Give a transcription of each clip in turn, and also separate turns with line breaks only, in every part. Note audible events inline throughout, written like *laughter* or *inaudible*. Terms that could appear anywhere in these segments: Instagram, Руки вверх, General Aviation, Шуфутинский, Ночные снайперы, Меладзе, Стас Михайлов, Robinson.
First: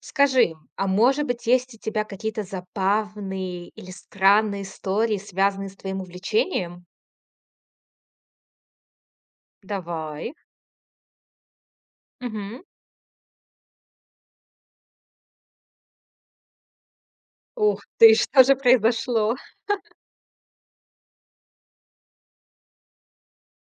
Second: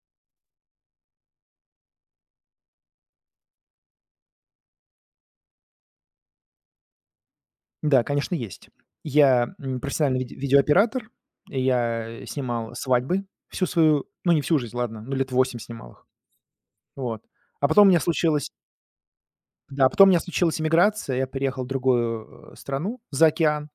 Скажи, а может быть, есть у тебя какие-то забавные или странные истории, связанные с твоим увлечением?
Да, конечно, есть. Я, профессиональный
Давай.
видеооператор. Я
Мгм.
снимал свадьбы всю свою, ну, не всю жизнь, ладно, ну, лет 8 снимал их. Вот. А
Ух
потом у меня
ты, *laughs* что
случилась,
же произошло?
да, а потом у меня случилась иммиграция. Я переехал в другую, страну за океан.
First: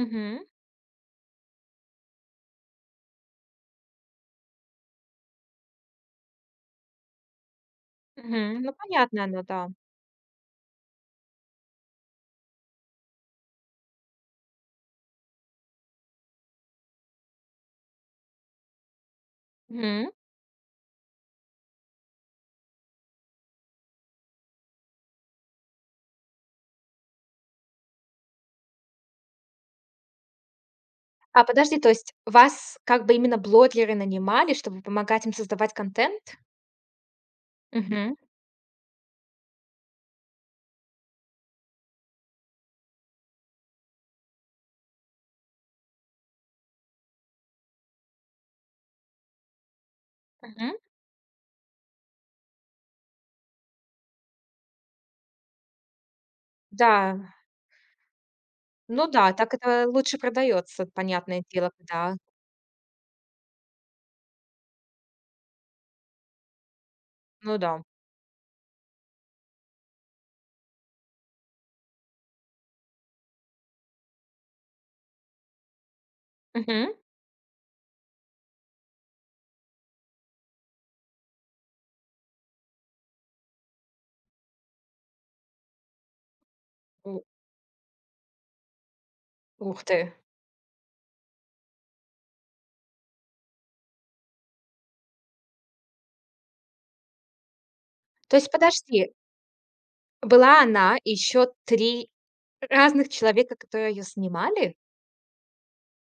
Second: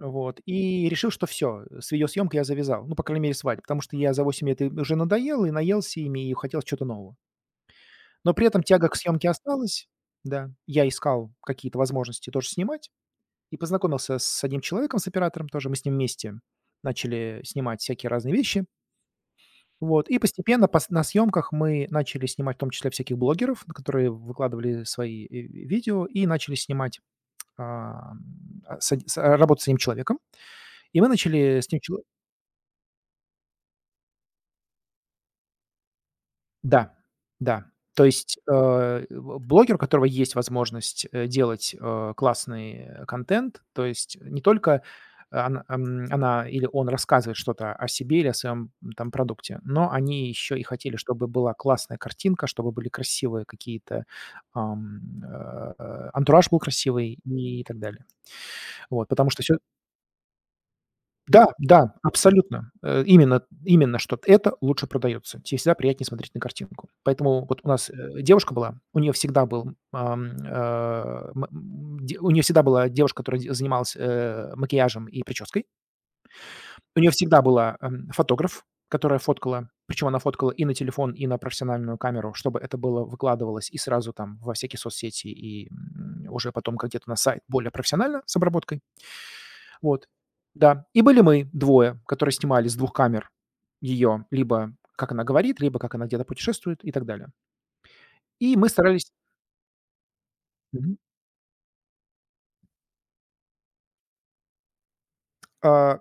Вот. И решил, что все, с видеосъемкой я завязал. Ну, по крайней мере, свадьбы, потому что я за 8 лет и уже надоел, и наелся ими, и хотел чего-то нового. Но при
Мгм.
этом
Ну,
тяга к
понятно
съемке
оно, да.
осталась. Да. Я искал какие-то возможности тоже снимать. И познакомился с одним человеком, с оператором тоже. Мы с ним вместе начали снимать всякие разные вещи. Вот.
Мгм.
И постепенно пос на съемках мы начали снимать, в том числе, всяких блогеров, которые выкладывали свои, видео, и начали снимать, ам, а, с од с работать с одним человеком. И мы
А
начали с
подожди,
ним
то
чело
есть вас как бы именно блогеры нанимали, чтобы помогать им создавать контент?
да, да. То
Мгм.
есть, э, в блогер, у которого есть возможность, делать, классный, контент, то есть не только она, она или он рассказывает что-то о себе или о своем, там, продукте, но они еще и
Мгм.
хотели, чтобы была классная картинка, чтобы были красивые какие-то, ам, антураж был красивый
Да.
и так далее. Вот,
Ну
потому
да,
что
так
все.
это лучше продается, понятное
Да,
дело,
да,
да.
абсолютно. Именно, что это лучше продается. Те всегда приятнее смотреть на картинку. Поэтому
Ну
вот у
да.
нас, девушка была, у нее всегда был, ам, э, м м де у нее всегда была девушка, которая де занималась, макияжем и прической.
Мгм.
У нее всегда была, фотограф, которая фоткала. Причем она фоткала и на телефон, и на профессиональную камеру, чтобы это было, выкладывалось и сразу там во всякие соцсети, и, уже потом как где-то на
У
сайт, более профессионально, с обработкой.
ух ты.
Вот. Да. И были мы двое, которые снимали с двух камер ее, либо как она говорит, либо как она где-то путешествует и так далее.
То есть
И мы
подожди.
старались.
Была
Мгм.
она, и еще 3 разных человека, которые ее снимали.
А,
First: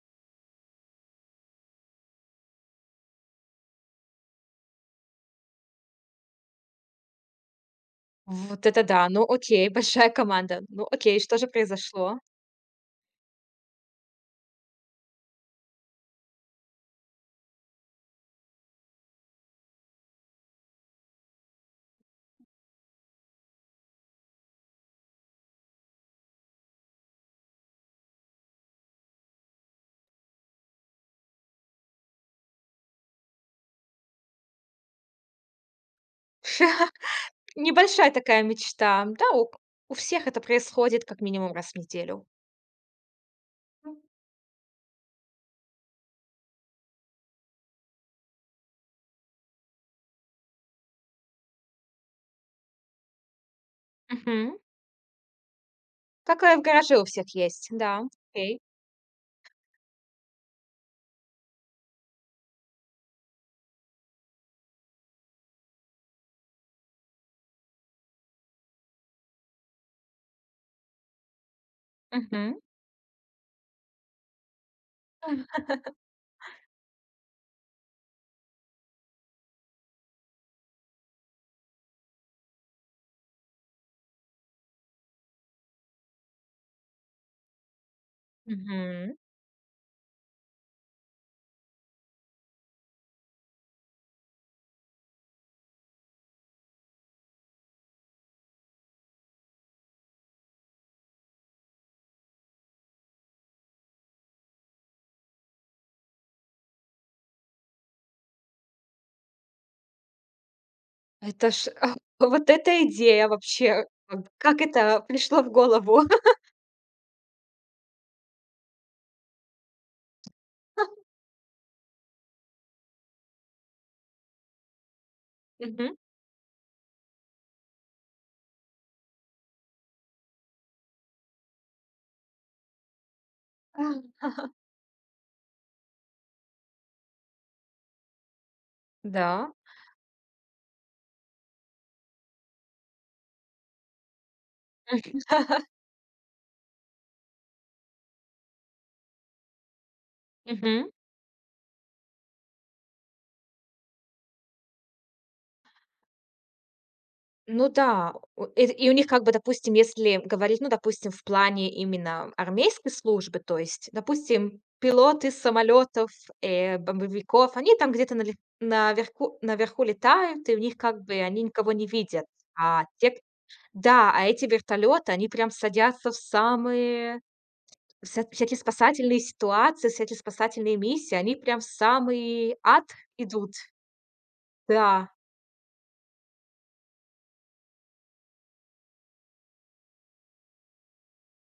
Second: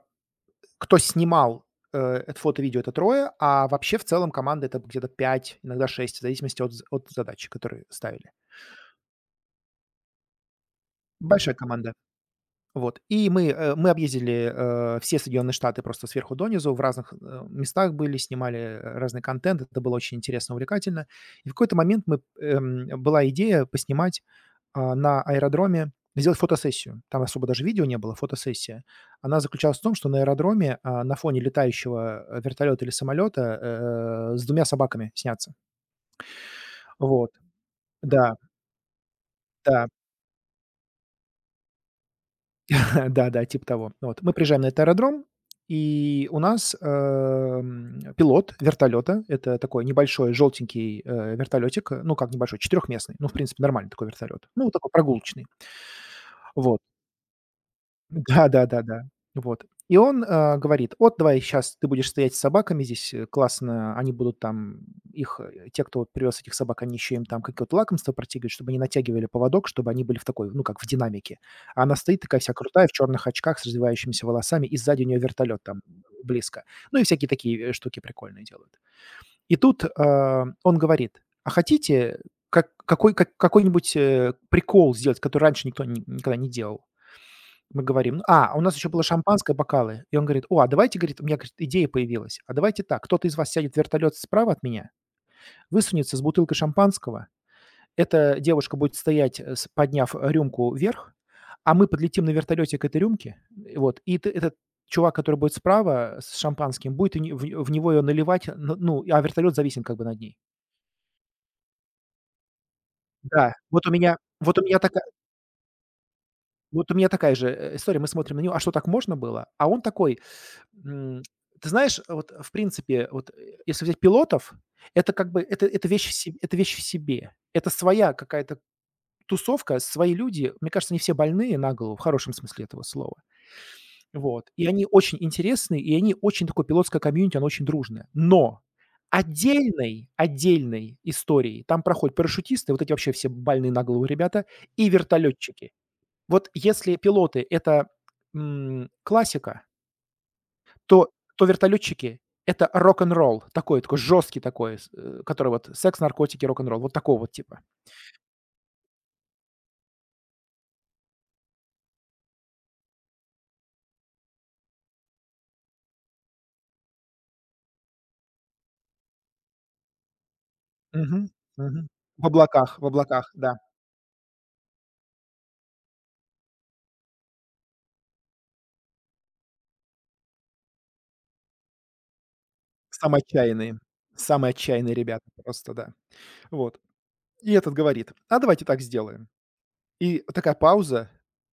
кто снимал, э, это фото, видео — это трое, а вообще в целом команда — это где-то 5, иногда 6, в зависимости от з от задачи, которые ставили.
Вот это да, ну окей, большая команда. Ну окей, что же
Большая команда.
произошло?
Вот, и мы, мы объездили, все Соединенные Штаты просто сверху донизу, в разных, местах были, снимали, разный контент. Это было очень интересно, увлекательно. И в какой-то момент мы, была идея поснимать, на аэродроме, сделать фотосессию. Там особо даже видео не было, фотосессия. Она заключалась в том, что на аэродроме, на фоне летающего, вертолета или самолета, с двумя собаками сняться. Вот,
Небольшая
да,
такая мечта. Да, у
да.
у всех это происходит как минимум раз в неделю.
*laughs* Да-да, типа того. Вот. Мы приезжаем на этот аэродром, и у нас, пилот вертолета- это такой небольшой желтенький, вертолетик, ну, как небольшой, четырехместный, ну, в принципе, нормальный такой вертолет,
Мгм.
ну, такой прогулочный.
Такое в
Вот.
гараже у всех есть, да, окей.
Да-да-да-да. Вот. И он, говорит: "Вот давай сейчас ты будешь стоять с собаками здесь, э, классно". Они будут там их, те, кто вот привез этих собак, они еще им там какие то лакомства протягивают, чтобы они натягивали поводок, чтобы они были в такой, ну, как в динамике. А она стоит такая вся
Мгм,
крутая, в черных очках, с развивающимися волосами, и сзади у нее вертолет там близко. Ну и всякие такие, штуки прикольные делают. И тут, он говорит: "А хотите, э, какой-нибудь, э, прикол сделать, который раньше никто ни никогда не делал?" Мы говорим: «Ну, "А, у нас еще было
мгм.
шампанское, бокалы". И он говорит: "О, а давайте, говорит, у меня, говорит, идея появилась. А давайте так, кто-то из вас сядет в вертолет справа от меня, высунется с бутылкой шампанского. Эта девушка будет стоять, э, рюмку вверх, а мы подлетим на вертолете к этой рюмке". Вот, и т этот чувак, который будет справа, с шампанским, будет не в него ее наливать, н ну, а вертолет зависит как бы над ней.
Это ж *laughs* вот эта идея
Да,
вообще,
вот
как
у меня
это
такая,
пришло в голову?
вот у меня такая же, история. Мы смотрим на него: "А что, так можно было?" А он такой:
*laughs*
М, ты знаешь, вот, в принципе, вот, если взять пилотов, это как бы
Мгм.
вещь в се это вещь в себе. Это своя какая-то тусовка, свои люди. Мне кажется, они все больные на голову, в хорошем смысле этого слова. Вот. И они очень интересные, и они очень такое пилотское комьюнити, оно очень дружное. Но
Да.
отдельной историей там проходят парашютисты, вот эти вообще все больные на голову ребята, и вертолетчики. Вот если пилоты — это, классика,
Мгм.
то то "Вертолетчики"- это рок-н-ролл такой, такой жесткий такой, который вот секс, наркотики, рок-н-ролл. Вот такого вот типа.
Ну да, у эт и у них как бы, допустим, если говорить, ну, допустим, в плане именно армейской службы, то есть, допустим, пилоты самолетов, бомбовиков, они там где-то нале наверху наверху летают, и у них как бы
Мгм,
они никого не
мгм. В
видят.
облаках в
А те к
облаках, да.
да, а эти вертолеты, они прям садятся в самые вся всякие спасательные ситуации, всякие спасательные миссии, они прям в самый ад
Самые
идут.
отчаянные. Самые отчаянные
Да.
ребята просто, да. Вот. И этот говорит: "А давайте так сделаем". И такая пауза.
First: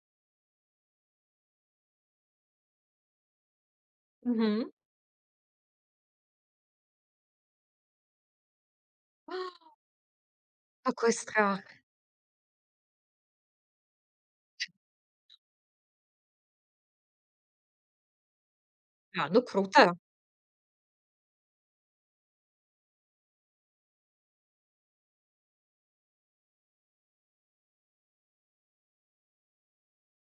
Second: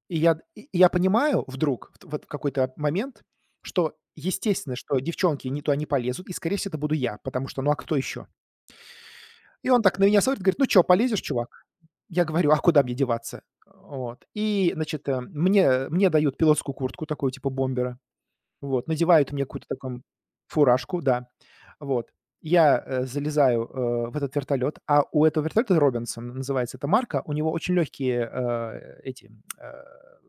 И я понимаю вдруг, в вот в какой-то момент, что,
Мгм.
естественно, что девчонки не туда не полезут, и, скорее всего, это буду я, потому что, ну, а кто еще? И
*gasps*
он так на меня смотрит, говорит: "Ну чё,
Какой
полезешь,
страх.
чувак?" Я говорю: "А куда мне деваться?" Вот. И, значит, мне дают пилотскую куртку такую, типа бомбера. Вот.
Да,
Надевают
ну
мне какую-то
круто.
такую фуражку, да. Вот. Я, залезаю, в этот вертолет, а у этого вертолета "Робинсон" называется эта марка, у него очень легкие, э,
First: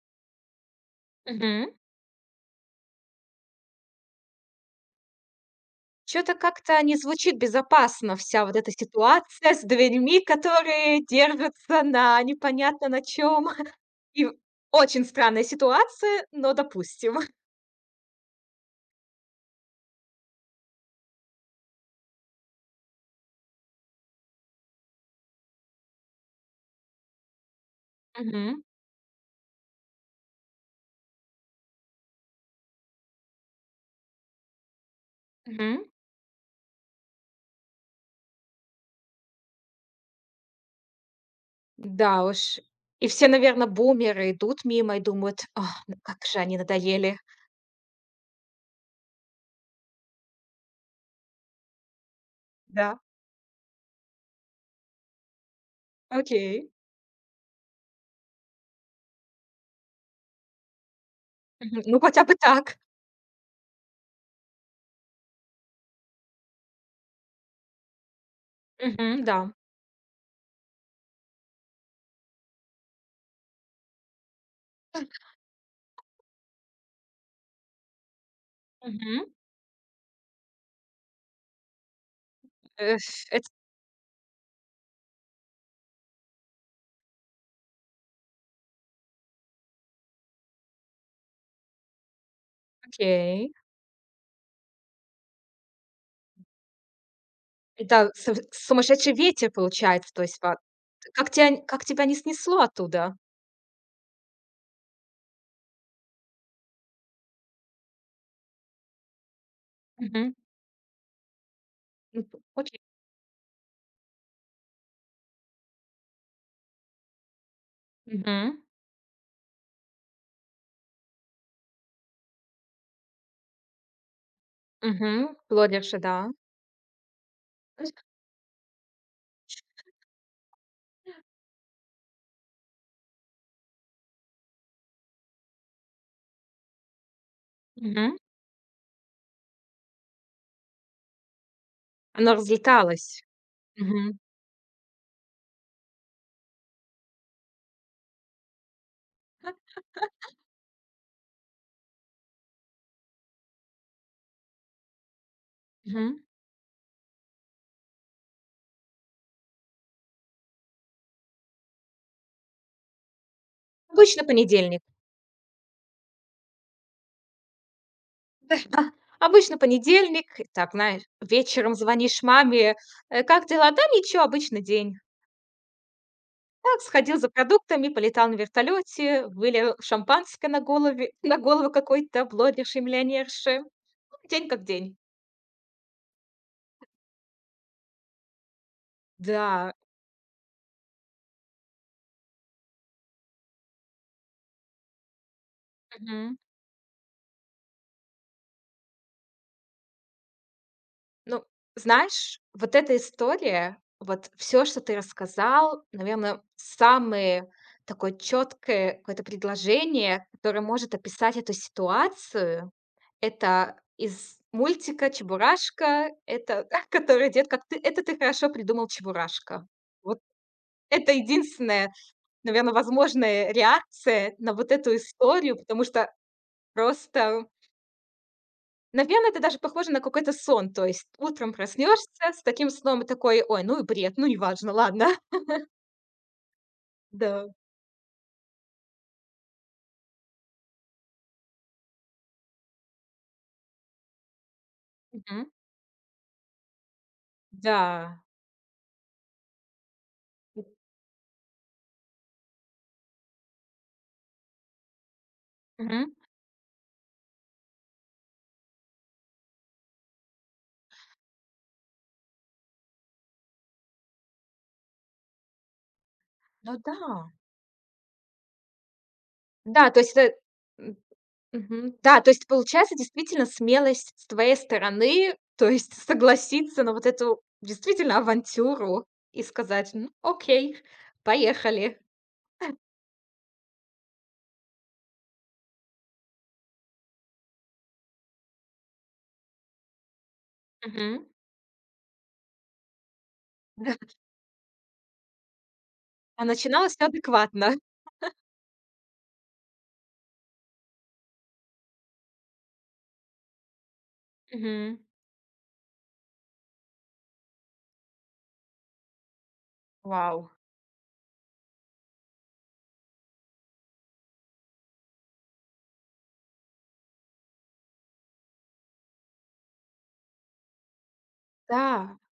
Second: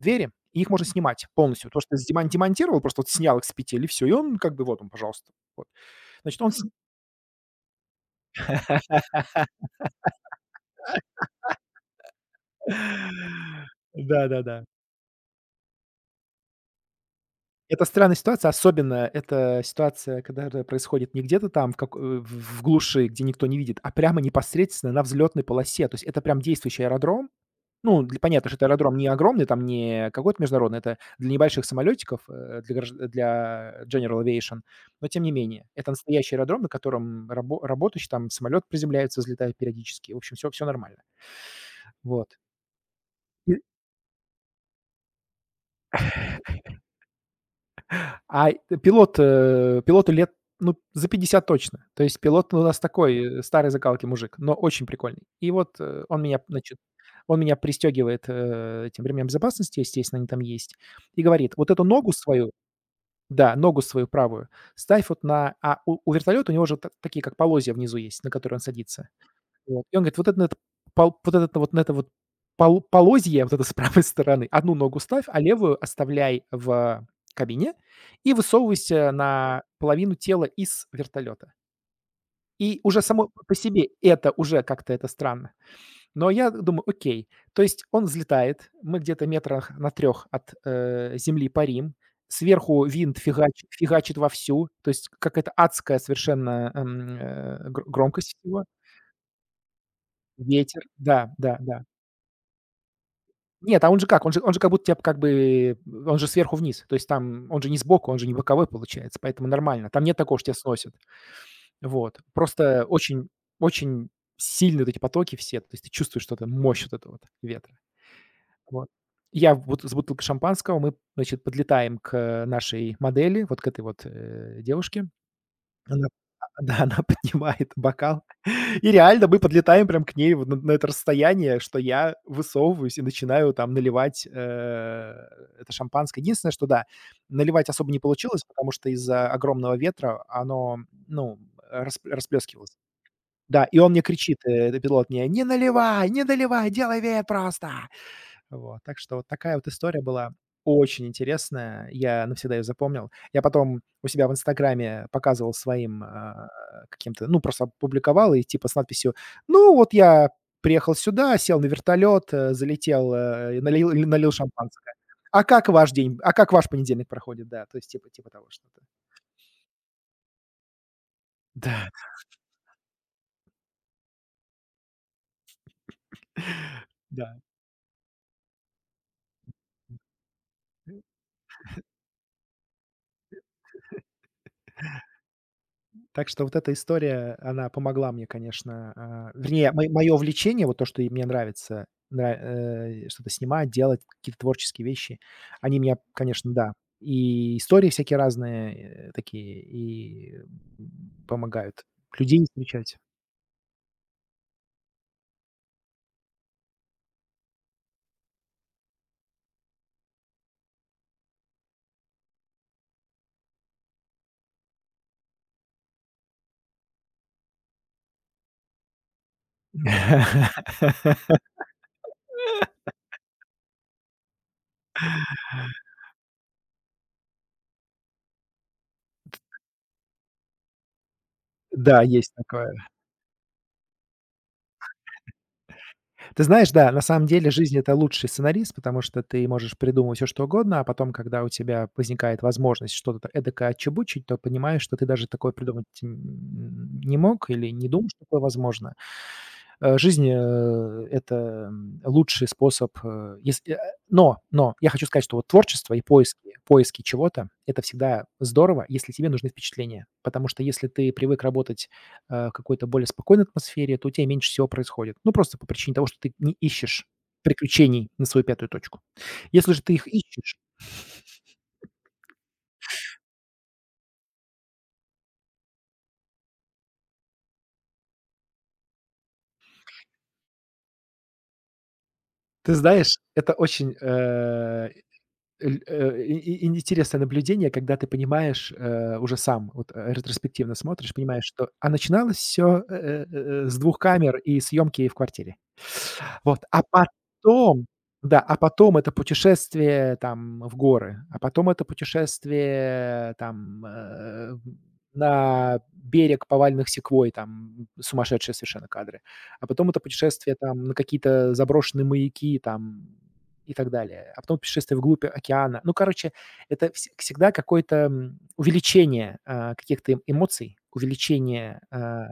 двери, и их можно снимать полностью.
Мгм.
То, что ты демонтировал, просто вот снял их с петель и все, и он как бы вот он, пожалуйста. Вот.
Что то
Значит, он с
как-то не звучит безопасно, вся вот эта ситуация с дверьми, которые держатся на непонятно на чем
*laughs*
*laughs* И
Да-да-да.
очень странная ситуация, но допустим.
Это странная ситуация, особенно эта ситуация, когда это происходит не где-то там в глуши, где никто не видит, а прямо непосредственно на взлетной полосе. То есть это прям действующий аэродром. Ну, для, понятно, что
Мгм.
это аэродром не огромный, там не какой-то международный, это для небольших самолетиков, для General Aviation, но тем не менее.
Мгм.
Это настоящий аэродром, на котором работающий там самолет приземляется, взлетает периодически. В общем, все нормально.
Да
Вот.
уж. И все, наверное, бумеры идут мимо и думают: «Ах, ну как же они надоели».
А, э, пилот, пилоту лет, ну, за 50 точно. То есть пилот у нас
Да,
такой, старой закалки мужик, но очень прикольный. И вот,
окей.
он меня пристегивает, этим ремням безопасности, естественно, они там есть, и говорит: "Вот
Мгм.
эту
Ну,
ногу
хотя бы
свою,
так.
да, ногу свою правую ставь вот на", а у вертолета у него же та такие, как полозья, внизу есть, на которые он садится.
Мгм, да.
Вот. И он говорит: "Вот это, на это пол вот это вот на это вот полозье, вот это с правой стороны, одну ногу ставь, а левую оставляй в кабине и высовывайся
Мгм.
на половину тела из вертолета". И уже
Эф
само
это
по себе это уже как-то это странно. Но я думаю: "Окей". То есть он взлетает, мы где-то метрах на трех от, земли парим, сверху винт
Окей.
фигачит вовсю, то есть какая-то адская совершенно, э, гр
Это су
громкость его,
сумасшедший ветер получается, то есть, па
ветер. Да,
как
да,
тебя,
да.
как тебя не снесло оттуда?
Нет, а он же как? Он же как будто тебя как бы он же сверху вниз. То есть там он же не сбоку, он же не боковой получается, поэтому нормально. Там нет
Мгм.
такого, что тебя сносит. Вот.
Ну, п окей.
Просто очень сильные вот эти потоки все. То есть ты чувствуешь что-то, мощь вот этого вот ветра.
Мгм.
Вот. Я вот с бутылкой шампанского, мы, значит, подлетаем к нашей модели, вот к этой вот, девушке.
Мгм. Плодерша,
Она,
да.
да, *laughs* она поднимает бокал, *laughs* и реально мы подлетаем прям к ней вот на это расстояние, что я высовываюсь и начинаю там наливать, это шампанское. Единственное, что да, наливать особо не
Мгм.
получилось, потому что из-за огромного ветра оно, ну,
Она
расплескивалось.
разлеталась.
Да, и он мне
Мгм.
кричит, этот пилот мне: "Не наливай, не наливай, делай веер просто!" Вот, так что вот такая вот история была очень интересная. Я навсегда ее запомнил. Я потом у себя в "Инстаграме" показывал своим,
Мгм.
каким-то, ну, просто опубликовал и типа с надписью: "Ну, вот я приехал сюда, сел на вертолет, залетел, и
Обычно
налил
понедельник.
шампанское. А как ваш день а как ваш понедельник проходит?" Да, то есть типа того что-то.
*laughs* Обычно понедельник. Так, знаешь, вечером
Да.
звонишь маме: «Э, как дела?» «Да ничего, обычный день». Так,
*laughs*
сходил за
Да.
продуктами, полетал на вертолете, вылил шампанское на голове *laughs* на голову какой-то блогерши-миллионерши. День как день.
Так что вот эта история, она помогла мне, конечно, вернее,
Да.
мо мое увлечение, вот то, что, мне нравится, что-то снимать, делать, какие-то творческие вещи, они меня, конечно, да, и истории всякие разные, такие, и,
Ну,
помогают
знаешь,
людей
вот
встречать.
эта история, вот все, что ты рассказал, наверное, самое такое четкое какое-то предложение, которое может описать эту ситуацию. Это из мультика «Чебурашка». Это *laughs* который идёт как ты: «Это ты хорошо придумал, Чебурашка». Вот
*laughs*
это единственная, наверное, возможная реакция на вот эту историю, потому что просто. Наверное, это даже похоже на какой-то сон. То есть утром
Да,
проснешься
есть
с таким
такое.
сном и такой: «Ой, ну и бред, ну неважно, ладно». *laughs*
Ты знаешь, да, на самом
Да.
деле жизнь — это лучший сценарист, потому что ты можешь придумывать все что угодно, а потом, когда у тебя возникает возможность что-то эдакое отчебучить, то понимаешь, что ты даже
Мгм.
такое придумать, не мог, или не думал,
Да.
что такое возможно. Жизнь, это, лучший способ, но я хочу сказать, что вот творчество и
Мгм.
поиски чего-то — это всегда здорово, если тебе нужны впечатления. Потому что если ты привык работать какой-то более спокойной атмосфере, то у тебя меньше всего происходит. Ну, просто по причине того, что ты не
Ну
ищешь
да.
приключений на свою пятую точку. Если же
Да,
ты
то
их
есть это
ищешь,
м, мгм. Да, то есть получается действительно смелость с твоей стороны, то есть *laughs* согласиться на вот эту действительно авантюру и сказать: «Ну, окей, поехали».
ты знаешь, это очень, э, Эль э, и интересное наблюдение, когда ты понимаешь, уже сам вот, ретроспективно смотришь,
Мгм.
понимаешь, что, начиналось все с двух камер и съемки в квартире.
А
Вот, а
начиналось всё адекватно.
потом, да, а потом это путешествие там в горы, а потом это путешествие там,
Мгм.
на берег поваленных секвой, там сумасшедшие совершенно кадры, а потом это
Вау.
путешествие там на какие-то заброшенные маяки, там и так далее. А потом путешествие вглубь океана. Ну, короче, это всегда какое-то, увеличение, каких-то эмоций, увеличение.
Да.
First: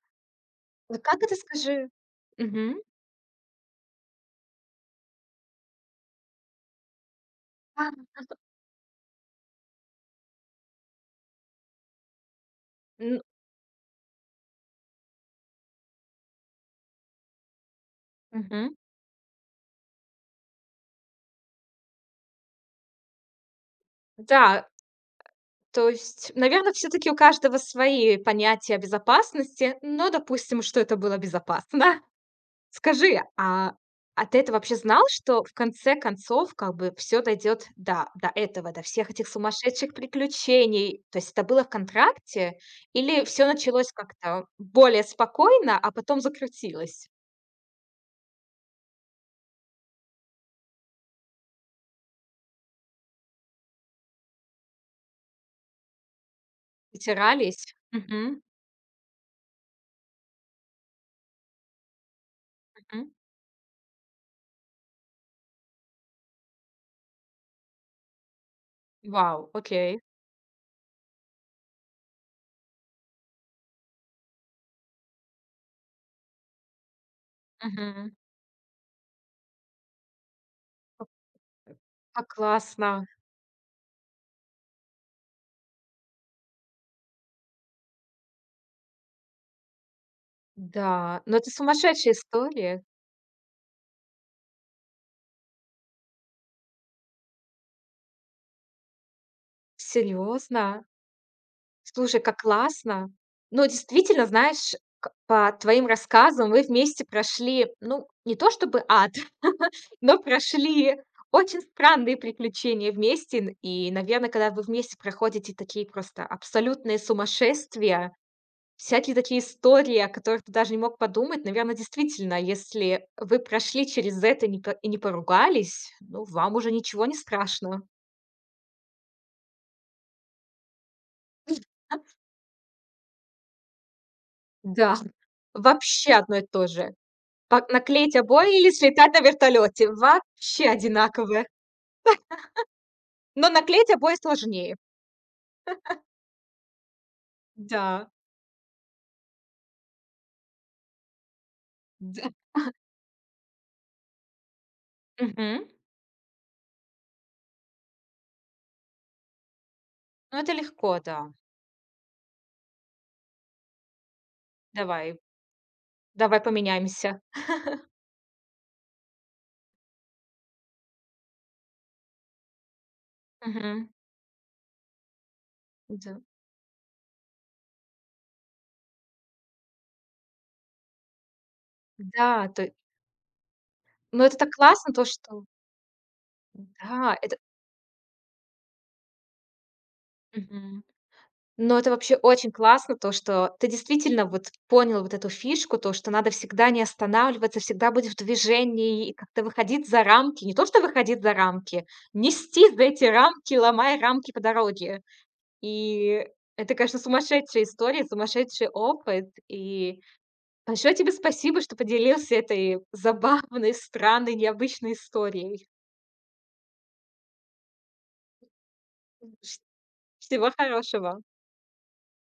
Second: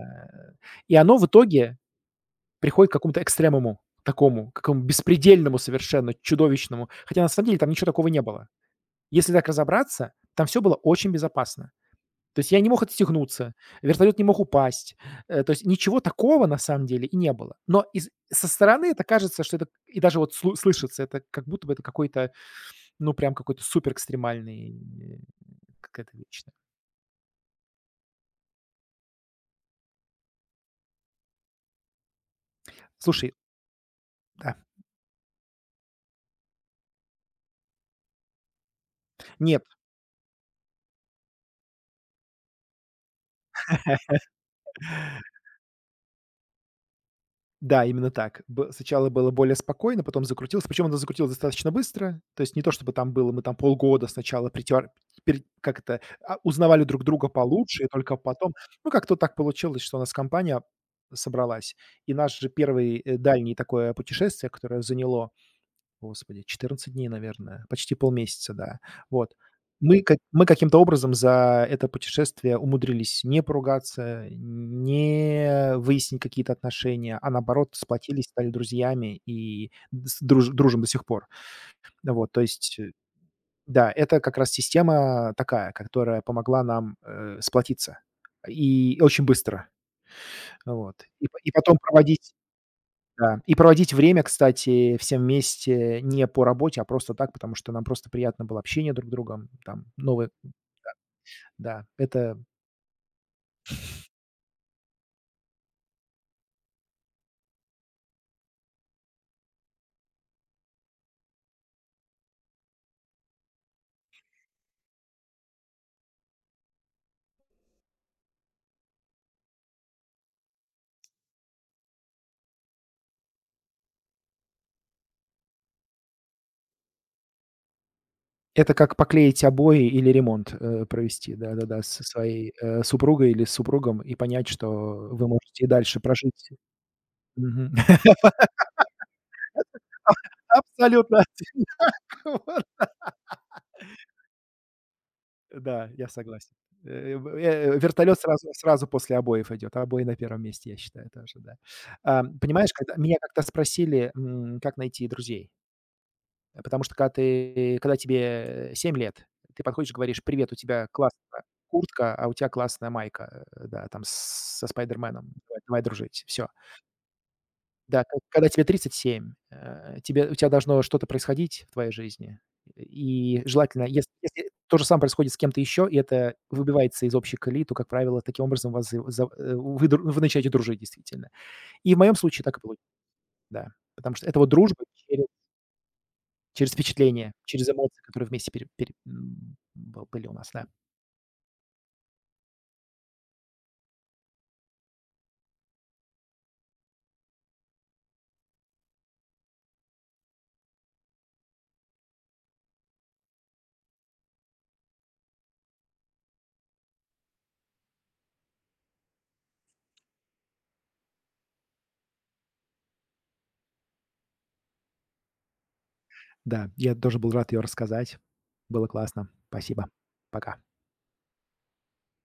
И
Ну
оно
как
в
это,
итоге
скажи. Мгм.
приходит к какому-то экстремуму, такому, какому беспредельному совершенно, чудовищному. Хотя на самом деле там ничего такого не было. Если так разобраться, там все было очень безопасно. То есть я не мог
Н
отстегнуться, вертолет не мог упасть. То есть ничего такого на самом деле и не было. Но со
мгм.
стороны это кажется, что это, и даже вот слышится, это как будто бы это какой-то, ну, прям какой-то супер
Да,
экстремальный,
то
какая-то
есть,
вечная.
наверное, все таки у каждого свои понятия безопасности, но допустим, что это было безопасно. *laughs* Скажи,
Слушай,
а ты это
да,
вообще знал, что в конце концов как бы все дойдет до этого, до всех этих
нет,
сумасшедших приключений? То есть это было в контракте или все началось
*laughs*
как-то более спокойно, а потом закрутилось?
да, именно так. Б Сначала было более спокойно, потом закрутилось. Причем оно закрутилось достаточно быстро. То есть не то чтобы там было, мы там полгода сначала притер пере как это, узнавали друг друга
Притирались?
получше, и только
Мгм,
потом. Ну, как-то вот так получилось, что у нас компания собралась. И наш же первый,
мгм.
дальний, такое путешествие, которое заняло, Господи, 14 дней, наверное, почти полмесяца, да. Вот.
Вау, окей.
Мы каким-то образом за это путешествие умудрились не поругаться, не выяснить какие-то отношения, а наоборот
Мгм.
сплотились, стали друзьями и дс друж дружим до сих пор. Вот,
Как
то есть,
классно.
да, это как раз система такая, которая помогла нам, сплотиться и очень быстро. Вот.
Да,
И
но
по
это
и потом
сумасшедшая
проводить,
история.
да. И проводить время, кстати, всем вместе не по работе, а просто так, потому что нам просто приятно было общение друг с другом. Там новые,
Серьезно?
да,
Слушай, как классно. Ну, действительно, знаешь, по твоим рассказам вы вместе прошли, ну, не то чтобы ад, *laughs* но прошли очень странные приключения вместе. И, наверное, когда вы вместе проходите такие просто абсолютные сумасшествия, всякие такие истории, о которых ты даже не мог подумать, наверное, действительно, если вы прошли через это и не по- и не поругались, ну, вам уже ничего не страшно.
это как поклеить обои или ремонт, провести, да-да-да, со своей, супругой или с супругом, и понять, что
Да,
вы можете и дальше
вообще одно и
прожить.
то же. Па
Мгм. *laughs*
Наклеить обои или слетать на вертолете — вообще
Абсолютно.
одинаково.
*laughs* Вот.
Но наклеить обои сложнее.
Да, я согласен. Э, в э,
Да,
вертолет сразу после обоев идет, а обои на первом месте, я считаю, тоже, да.
да.
Понимаешь, когда меня как-то спросили, как найти друзей.
Мгм.
Потому что когда тебе, 7 лет, ты подходишь и говоришь:
Ну,
"Привет,
это
у тебя
легко, да.
классная куртка, а у тебя классная майка". Э, да, там с со
Давай,
"Спайдерменом". Давай дружить.
давай
Все".
поменяемся.
Да, к когда тебе 37, э, тебе у тебя должно что-то происходить в твоей жизни. И желательно,
Мгм.
если то же самое происходит с кем-то еще, и
Да.
это выбивается из общей колеи, то, как правило, таким образом вас вы начинаете дружить действительно. И в моем случае
Да,
так и
то
было, да. Потому
но
что
это
это вот
так
дружба
классно, то,
через,
что
через
да,
впечатление,
это
через эмоции, которые вместе пере пере м, бы были у нас, да.
мгм. Но это вообще очень классно, то, что ты действительно вот понял вот эту фишку, то, что надо всегда не останавливаться, всегда быть в движении и как-то выходить за рамки. Не то, что выходить за рамки, нести за эти рамки, ломая рамки по дороге. И это, конечно, сумасшедшая история, сумасшедший опыт. И большое тебе спасибо, что поделился этой забавной, странной, необычной историей.
Да, я тоже был рад ее рассказать. Было классно.
Вс-
Спасибо.
Всего
Пока.
хорошего.